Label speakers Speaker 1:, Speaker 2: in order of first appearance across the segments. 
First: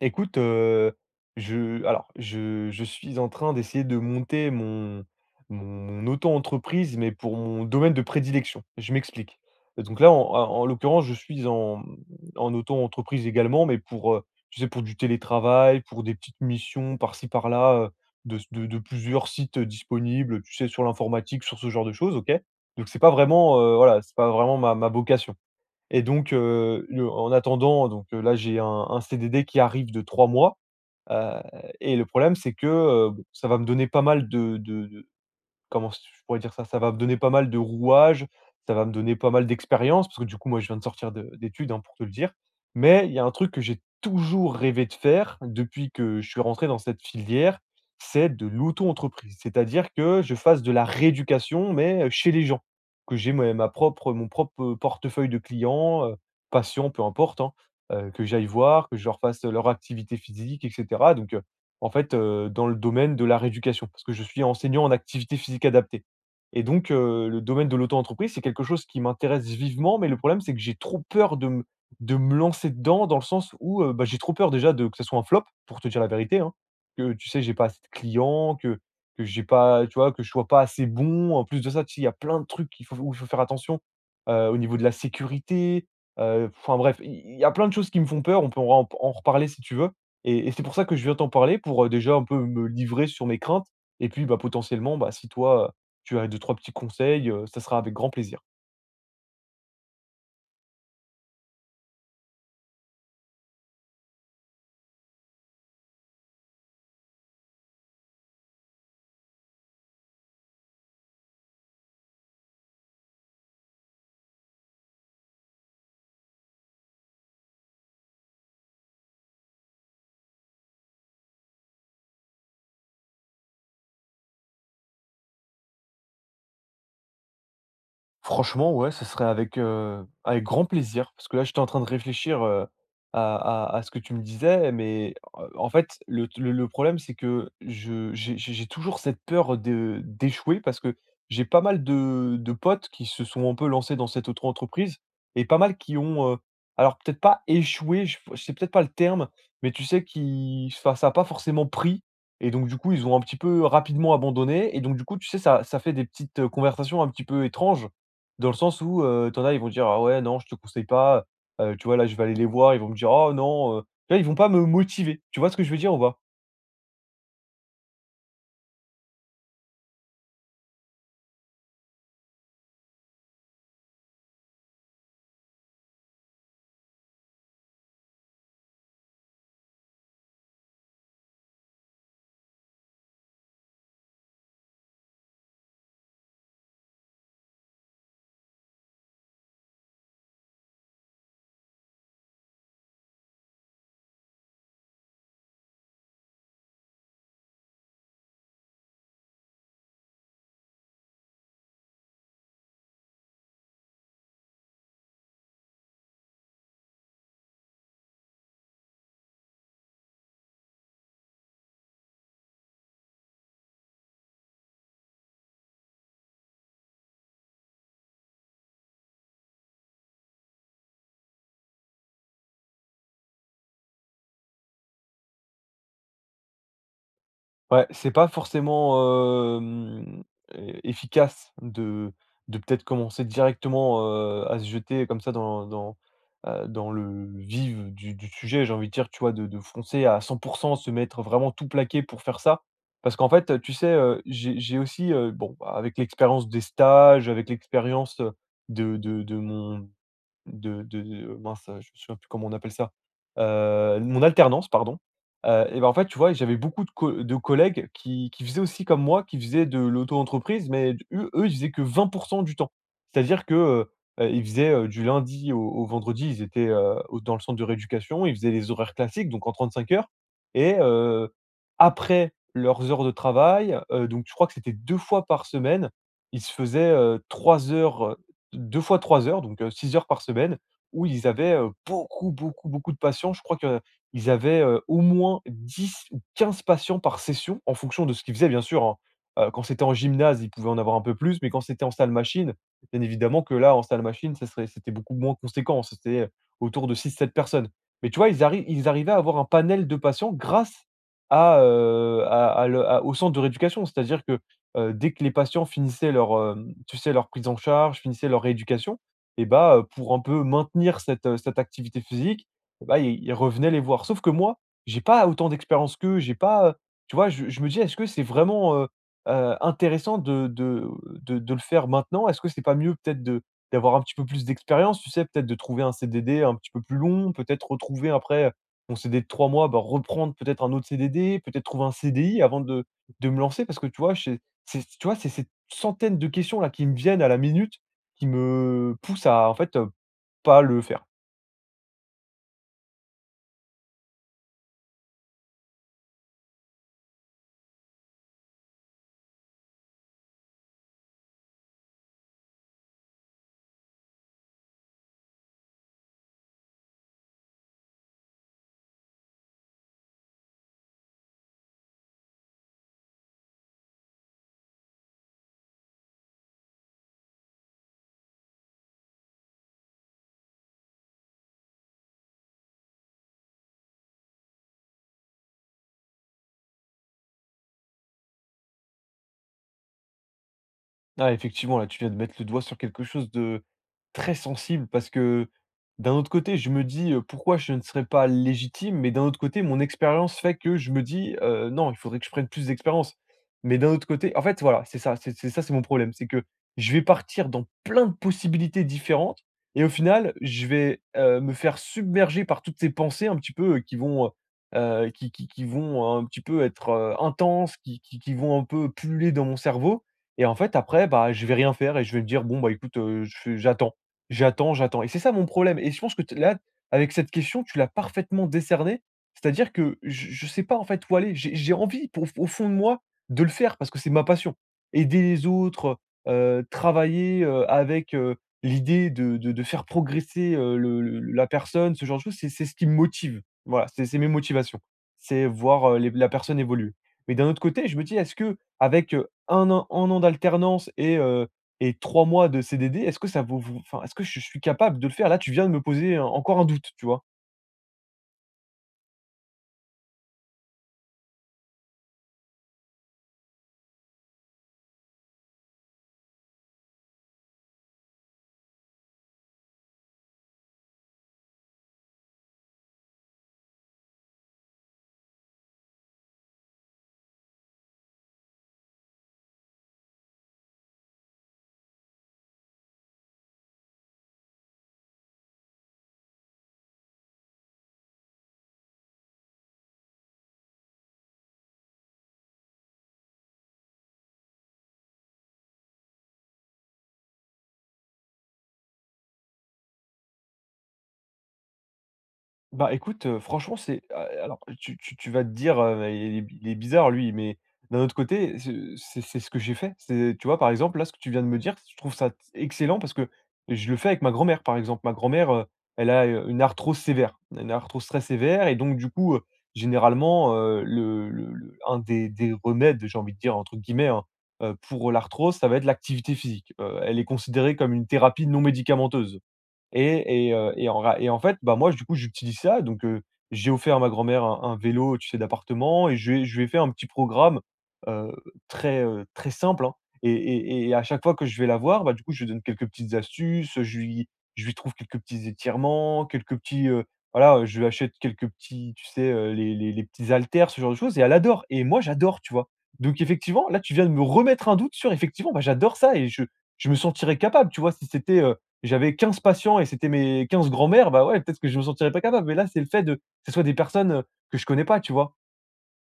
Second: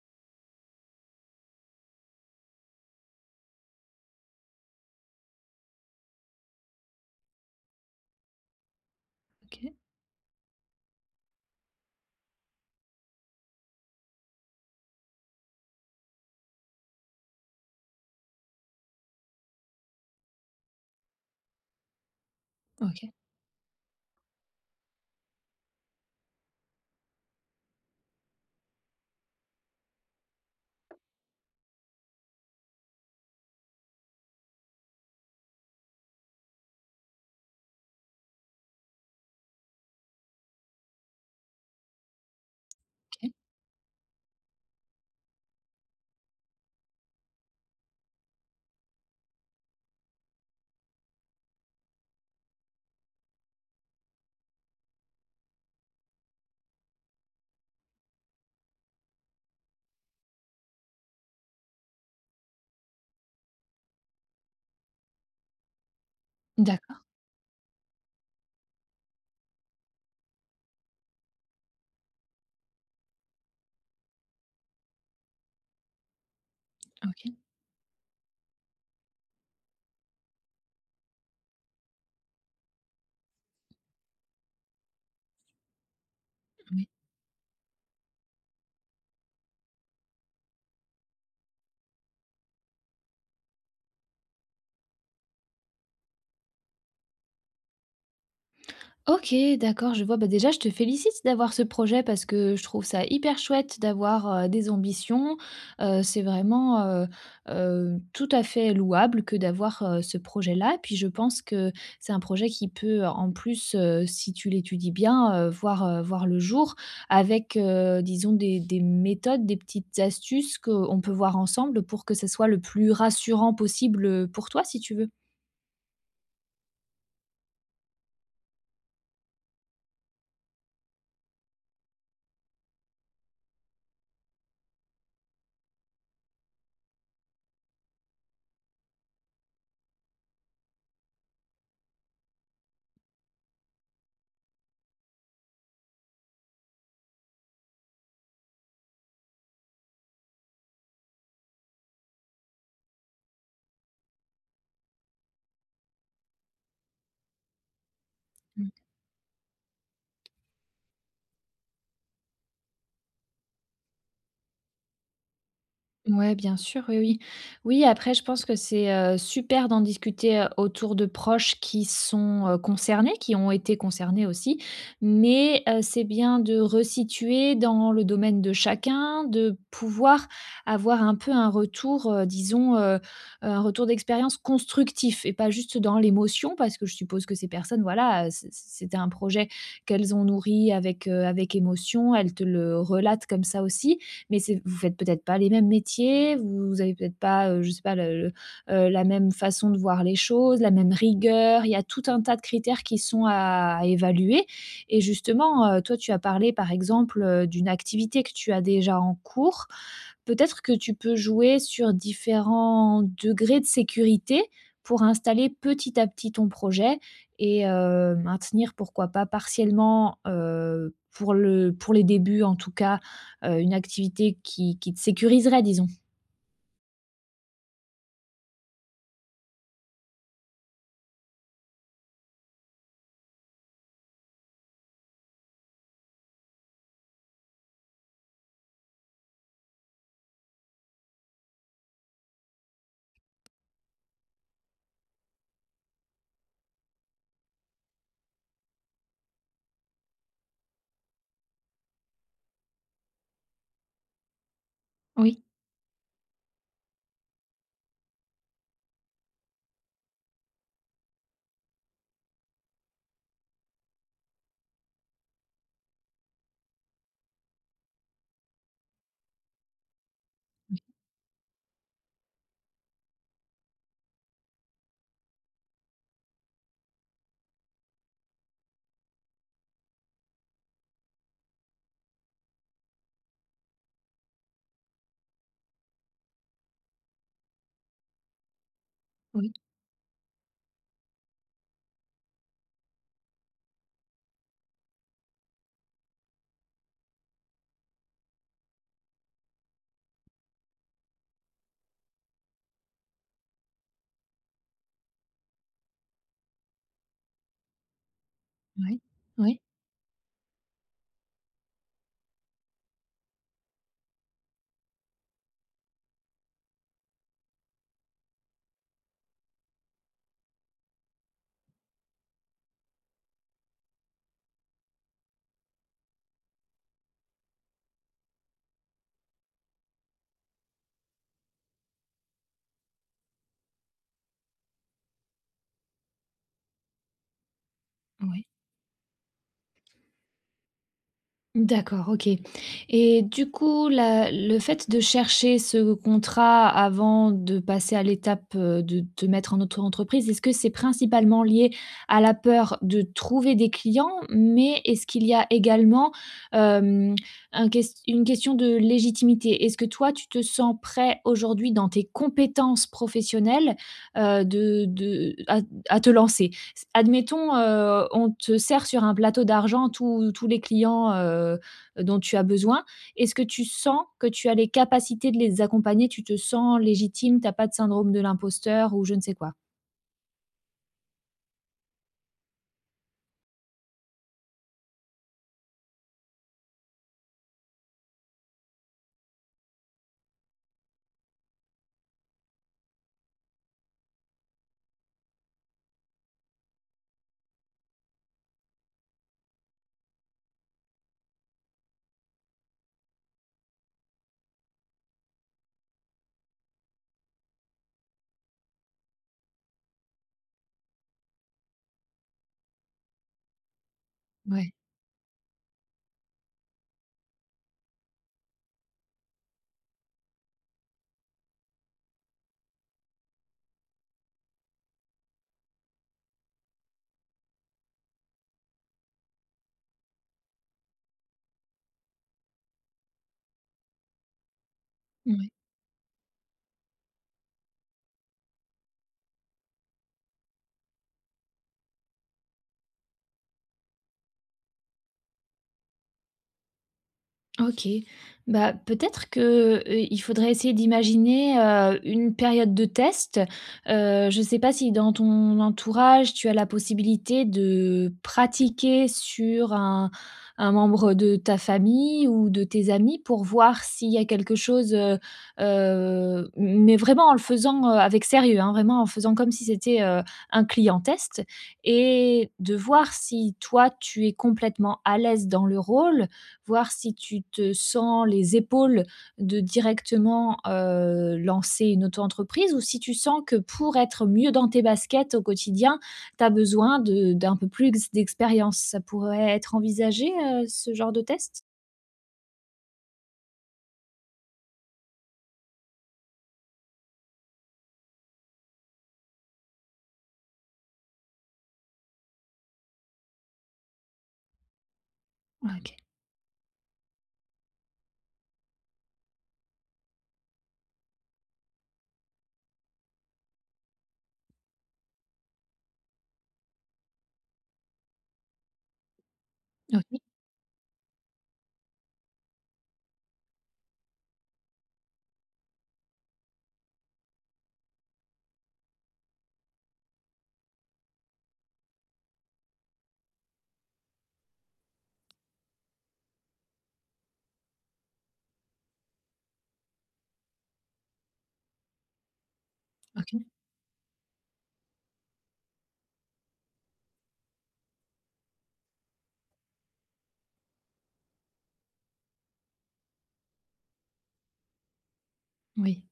Speaker 1: Écoute, je alors je suis en train d'essayer de monter mon auto-entreprise, mais pour mon domaine de prédilection. Je m'explique.
Speaker 2: OK,
Speaker 1: Donc là, en l'occurrence, je suis en auto-entreprise également, mais pour, tu sais, pour du télétravail, pour des petites missions par-ci par-là, de plusieurs sites, disponibles, tu sais, sur l'informatique, sur ce genre de choses. OK? Donc c'est pas
Speaker 2: OK,
Speaker 1: vraiment, voilà, c'est pas vraiment ma vocation. Et donc, le en attendant, donc là, j'ai un CDD qui arrive de 3 mois, heu et le problème, c'est que, bon, ça va me donner pas mal de. Comment s je pourrais dire ça? Ça va me donner pas mal de rouages, ça va me donner pas mal d'expérience parce que du coup, moi, je viens de sortir de d'études, hein, pour te le dire. Mais il y a
Speaker 2: OK.
Speaker 1: un truc que j'ai toujours rêvé de faire depuis que je suis rentré dans cette filière, c'est de l'auto-entreprise. C'est-à-dire que je fasse de la rééducation, mais, chez les gens. Que j'ai ma ma propre mon propre portefeuille de clients, patients, peu importe, hein, que j'aille voir, que je leur fasse leur activité physique et cetera. Donc en fait, dans le domaine de la rééducation, parce que je suis enseignant en activité physique adaptée. Et donc
Speaker 2: D'accord,
Speaker 1: le domaine de l'auto-entreprise, c'est quelque chose qui m'intéresse vivement, mais le problème, c'est que j'ai trop peur de me lancer dedans, dans le sens où, bah, j'ai trop peur déjà de que ça soit un flop, pour te dire la vérité, hein, que tu
Speaker 2: OK.
Speaker 1: sais, j'ai pas assez de clients, que j'ai pas, tu vois, que je sois pas assez bon. En plus de ça, tu sais, il y a plein de trucs qu'il faut où il faut faire attention, au niveau de la sécurité, enfin bref, il y a plein de choses qui me font peur, on peut en reparler si tu veux. Et c'est pour ça que je viens t'en parler pour, déjà un peu me livrer sur mes craintes et puis, bah, potentiellement, bah, si toi, tu as deux trois petits conseils, ça sera avec grand plaisir.
Speaker 2: OK, d'accord, je vois. Bah, déjà, je te félicite d'avoir ce projet parce que je trouve ça hyper chouette d'avoir, des ambitions. C'est vraiment, tout à fait louable que d'avoir, ce projet-là. Et puis, je pense que c'est un projet qui peut, en plus, si tu l'étudies bien, voir, voir le jour avec, disons des méthodes, des petites astuces qu'on peut voir ensemble pour que ce soit le plus rassurant possible, pour toi, si tu veux.
Speaker 1: Franchement, ouais, ce serait avec grand plaisir, parce que là, j'étais en train de réfléchir, à à ce que tu me disais, mais en fait, le problème, c'est que je j'ai toujours cette peur de d'échouer parce que j'ai pas mal de potes qui se sont un peu lancés dans cette auto-entreprise et pas mal qui ont, alors peut-être pas échoué, je f c'est peut-être pas le terme, mais tu sais, qui, enfin, ça a pas forcément pris et donc du coup, ils ont un petit peu rapidement abandonné. Et donc du coup, tu sais, ça fait des petites, conversations un petit peu étranges, dans le sens où, ils vont dire: «Ah ouais, non, je te conseille pas». Tu vois, là, je vais aller les voir, ils vont me dire: «Oh non». Tu vois, ils vont pas me motiver. Tu vois ce que je veux dire ou pas?
Speaker 2: Ouais, bien sûr, oui, oui. Oui, après, je pense que c'est, super d'en discuter, autour de proches qui sont, concernés, qui ont été concernés aussi, mais, c'est bien de resituer dans le domaine de chacun, de pouvoir avoir un peu un retour, disons, un retour d'expérience constructif et pas juste dans l'émotion parce que je suppose que ces personnes, voilà, heu, c'était un projet qu'elles ont nourri avec, avec émotion. Elles te le relatent comme ça aussi mais c'est vous faites peut-être pas les mêmes métiers, vous vous avez peut-être pas, je sais pas, la même façon de voir les choses, la même rigueur. Il y a tout un tas de critères qui sont à évaluer et justement, toi, tu as parlé, par exemple, d'une activité que tu as déjà en cours peut-être que tu peux jouer sur différents degrés de sécurité pour installer petit à petit ton projet et maintenir pourquoi pas partiellement, pour le pour les débuts en tout cas, une activité qui te sécuriserait disons.
Speaker 1: Ouais, c'est pas forcément, hem, e efficace de peut-être commencer directement, à se jeter comme ça dans, dans le vif du sujet, j'ai envie de dire, tu vois? De foncer à 100 %, se mettre vraiment tout plaqué pour faire ça. Parce qu'en fait, tu sais, j'ai aussi, bon, bah, avec l'expérience des stages, avec l'expérience de mon de- mince, je me souviens plus comment on appelle ça, mon alternance, pardon, et ben en fait, tu vois, j'avais beaucoup de collègues qui faisaient aussi comme moi, qui faisaient de l'auto-entreprise, mais eux, ils faisaient que 20 % du temps. C'est-à-dire que, ils faisaient, du lundi au vendredi, ils étaient, au dans le centre de rééducation, ils faisaient les horaires classiques, donc en 35 heures. Et après leurs heures de travail, donc je crois que c'était 2 fois par semaine, ils se faisaient, 3 heures 2 fois 3 heures, donc 6 heures par semaine, où ils avaient, beaucoup, beaucoup, beaucoup de patients. Je crois qu'ils avaient, au moins 10 ou 15 patients par session, en fonction de ce qu'ils faisaient, bien sûr, hein. Heu,
Speaker 2: Oui,
Speaker 1: quand c'était en gymnase, ils pouvaient en avoir un peu plus, mais quand c'était en salle machine, bien évidemment que là, en salle machine, ça serait c'était beaucoup moins conséquent, c'était autour de six sept personnes. Mais tu vois, ils arrivaient à avoir un panel de patients grâce à le à au centre de rééducation. C'est-à-dire que dès que les patients finissaient tu sais, leur prise en charge, finissaient leur rééducation
Speaker 2: oui,
Speaker 1: et
Speaker 2: oui,
Speaker 1: bah, pour un peu maintenir cette activité physique, eh bah, ils revenaient les voir. Sauf que moi, j'ai pas autant d'expérience qu'eux, j'ai pas, tu vois? Je me dis: «Est-ce que c'est vraiment, intéressant de le faire maintenant? Est-ce que c'est pas mieux peut-être de d'avoir un petit peu plus d'expérience?» Tu sais? Peut-être de trouver un CDD un petit peu plus long, peut-être retrouver après, mon CDD de 3 mois, bah, reprendre peut-être un autre CDD, peut-être trouver un CDI avant de me lancer parce que, tu vois, je c'est, tu vois, c'est ces centaines de questions là qui me viennent à la minute, qui
Speaker 2: oui.
Speaker 1: me poussent à, en fait, pas le faire.
Speaker 2: D'accord, OK, et du coup, la le fait de chercher ce contrat avant de passer à l'étape, de te mettre en auto-entreprise, est-ce que c'est principalement lié à la peur de trouver des clients? Mais est-ce qu'il y a également, hem, un ques une question de légitimité? Est-ce que toi, tu te sens prêt aujourd'hui dans tes compétences professionnelles, de à te lancer? Admettons, on te sert sur un plateau d'argent tous les clients, dont tu as besoin. Est-ce que tu sens que tu as les capacités de les accompagner? Tu te sens légitime? T'as pas de syndrome de l'imposteur ou je ne sais quoi?
Speaker 1: Ah, effectivement, là, tu viens de mettre le doigt sur quelque chose de très sensible parce que, d'un autre côté, je me dis, pourquoi je ne serais pas légitime, mais d'un autre côté, mon expérience fait que je me dis, non, il faudrait que je prenne plus d'expérience. Mais d'un autre côté, en fait, voilà, c'est ça, c'est ça, c'est mon problème, c'est que je vais partir dans plein de possibilités différentes et au final, je vais, me faire submerger par toutes ces pensées un petit peu, qui vont, qui vont un petit peu être, intenses, qui vont un peu puller dans mon cerveau. Et en fait, après, bah, je vais rien faire et je vais me dire: «Bon, bah, écoute, je fais j'attends,
Speaker 2: Ouais.
Speaker 1: j'attends, j'attends», et c'est ça mon problème et je pense que t là, avec cette question, tu l'as parfaitement décerné. C'est-à-dire que je sais pas, en fait, où aller. J'ai envie, pour au fond de moi, de le faire parce que c'est ma passion. Aider les autres, travailler, avec, l'idée de faire progresser, le la personne, ce genre de choses, c'est ce qui me motive. Voilà, c'est mes motivations. C'est
Speaker 2: Ouais.
Speaker 1: voir, les la personne évoluer. Mais d'un autre côté, je me dis: «Est-ce que avec un an 1 an d'alternance et 3 mois de CDD, est-ce que ça vaut vous, enfin, est-ce que je suis capable de le faire? Là, tu viens de me poser encore un doute, tu vois?
Speaker 2: OK. Bah, peut-être que, il faudrait essayer d'imaginer, une période de test. Je ne sais pas si dans ton entourage, tu as la possibilité de pratiquer sur un membre de ta famille ou de tes amis pour voir s'il y a quelque chose, heu, mais vraiment en le faisant, avec sérieux, hein, vraiment en faisant comme si c'était, un client test et de voir si toi, tu es complètement à l'aise dans le rôle, voir si tu te sens les épaules de directement, lancer une auto-entreprise ou si tu sens que pour être mieux dans tes baskets au quotidien, tu as besoin de d'un peu plus d'expérience. Ça pourrait être envisagé, ce genre de test?
Speaker 1: Bah, écoute, franchement, c'est a alors tu vas te dire, «Mais il est il est bizarre lui», mais d'un autre côté, ce c'est ce que j'ai fait. C'est, tu vois, par exemple, là, ce que tu viens de me dire, je trouve ça excellent parce que je le fais avec ma grand-mère, par exemple. Ma grand-mère,
Speaker 2: OK.
Speaker 1: elle a, une arthrose sévère, une arthrose très sévère, et donc du coup, généralement, le un des «remèdes», j'ai envie de dire, entre guillemets, hein, pour l'arthrose, ça va être l'activité physique. Elle est considérée comme une thérapie non médicamenteuse.
Speaker 2: OK.
Speaker 1: Et en fait, bah, moi, du coup, j'utilise ça, donc j'ai offert à ma grand-mère un vélo, tu sais, d'appartement, et je lui ai fait un petit programme, heu, très simple, hein. Et et à chaque fois que je vais la voir, bah, du coup, je lui donne quelques petites astuces, je lui trouve quelques petits étirements, quelques petits, voilà, je lui achète quelques petits, tu sais, les petits haltères, ce genre de choses, et elle adore, et moi, j'adore, tu vois? Donc
Speaker 2: OK.
Speaker 1: effectivement, là, tu viens de me remettre un doute sur, effectivement, bah, j'adore ça, et je me sentirais capable, tu vois? Si c'était, J'avais 15 patients et c'était mes 15 grands-mères, bah, ouais, peut-être que je me sentirais pas capable. Mais là, c'est le fait de que ce soit des personnes, que je connais pas, tu vois?
Speaker 2: Oui.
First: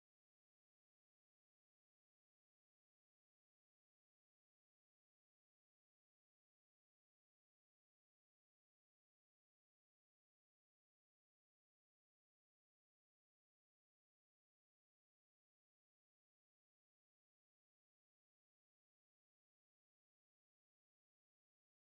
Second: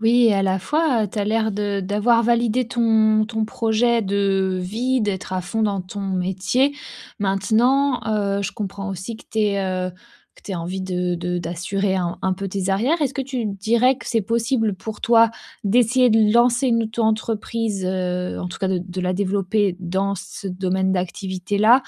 Speaker 2: Oui, et à la fois, tu as l'air de d'avoir validé ton projet de vie, d'être à fond dans ton métier. Maintenant, je comprends aussi que tu aies, que tu envie de d'assurer un peu tes arrières. Est-ce que tu dirais que c'est possible pour toi d'essayer de lancer une auto-entreprise, en tout cas de la développer dans ce domaine d'activité-là,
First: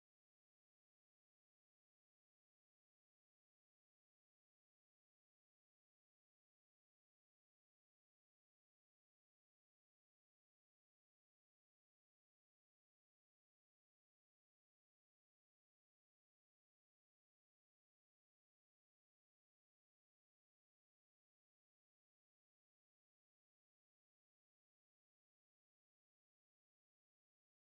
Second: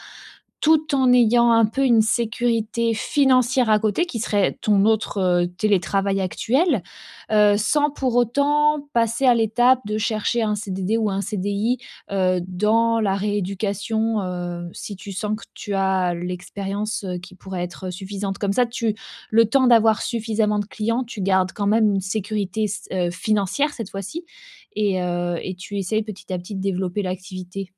Speaker 2: tout en ayant un peu une sécurité financière à côté qui serait ton autre, télétravail actuel? Sans pour autant passer à l'étape de chercher un CDD ou un CDI, dans la rééducation, si tu sens que tu as l'expérience, qui pourrait être suffisante. Comme ça, tu le temps d'avoir suffisamment de clients, tu gardes quand même une sécurité s financière cette fois-ci et tu essayes petit à petit de développer l'activité.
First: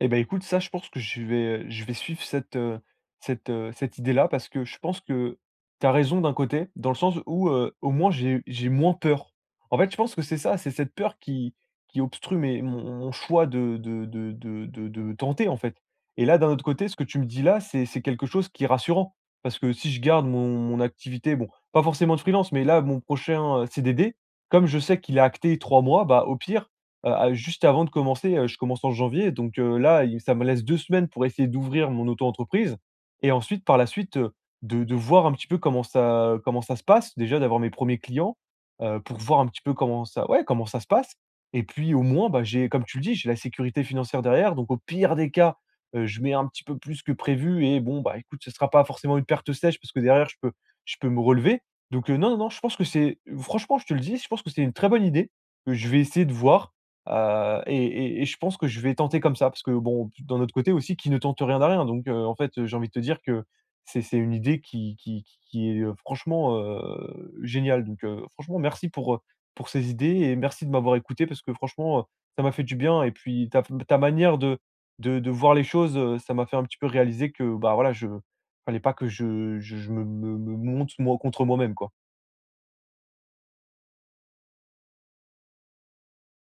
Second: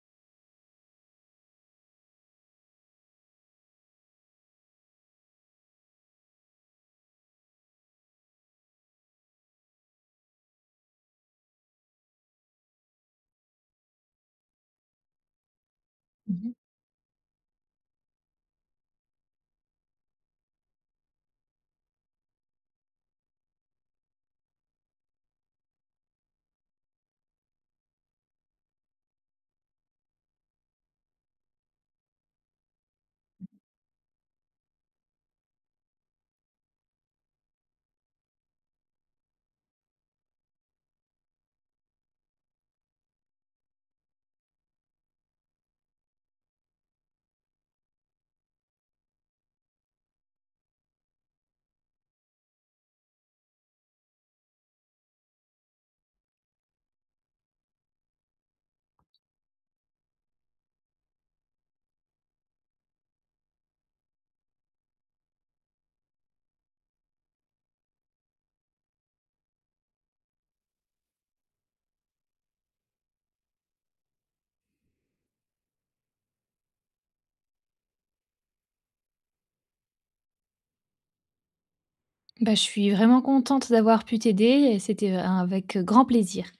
Speaker 1: Eh ben, écoute, ça, je pense que je vais suivre cette idée-là parce que je pense que tu as raison d'un côté, dans le sens où, au moins j'ai moins peur. En fait, je pense que c'est ça, c'est cette peur qui obstrue mes mon mon choix de tenter, en fait. Et là, d'un
Speaker 2: Mmh.
Speaker 1: autre côté, ce que tu me dis là, c'est quelque chose qui est rassurant, parce que si je garde mon activité, bon, pas forcément de freelance, mais là, mon prochain, CDD, comme je sais qu'il est acté 3 mois, bah, au pire, à juste avant de commencer, je commence en janvier, donc là, il ça me laisse 2 semaines pour essayer d'ouvrir mon auto-entreprise et ensuite, par la suite, de voir un petit peu comment ça se passe. Déjà d'avoir mes premiers clients, pour voir un petit peu comment ça ouais, comment ça se passe, et puis au moins, bah, j'ai, comme tu le dis, j'ai la sécurité financière derrière, donc au pire des cas, je mets un petit peu plus que prévu, et bon, bah, écoute, ce ne sera pas forcément une perte sèche parce que derrière je peux me relever, donc non, non, non, je pense que c'est, franchement, je te le dis, je pense que c'est une très bonne idée, que je vais essayer de voir. Je pense que je vais tenter comme ça parce que, bon, d'un autre côté aussi, qui ne tente rien n'a rien, donc en fait, j'ai envie de te dire que c'est une idée qui est, franchement, géniale, donc franchement merci pour ces idées, et merci de m'avoir écouté parce que franchement, ça m'a fait du bien, et puis ta manière de voir les choses, ça m'a fait un petit peu réaliser que, bah, voilà, je fallait pas que je me monte moi contre moi-même, quoi.
Speaker 2: Bah, je suis vraiment contente d'avoir pu t'aider et c'était, avec grand plaisir.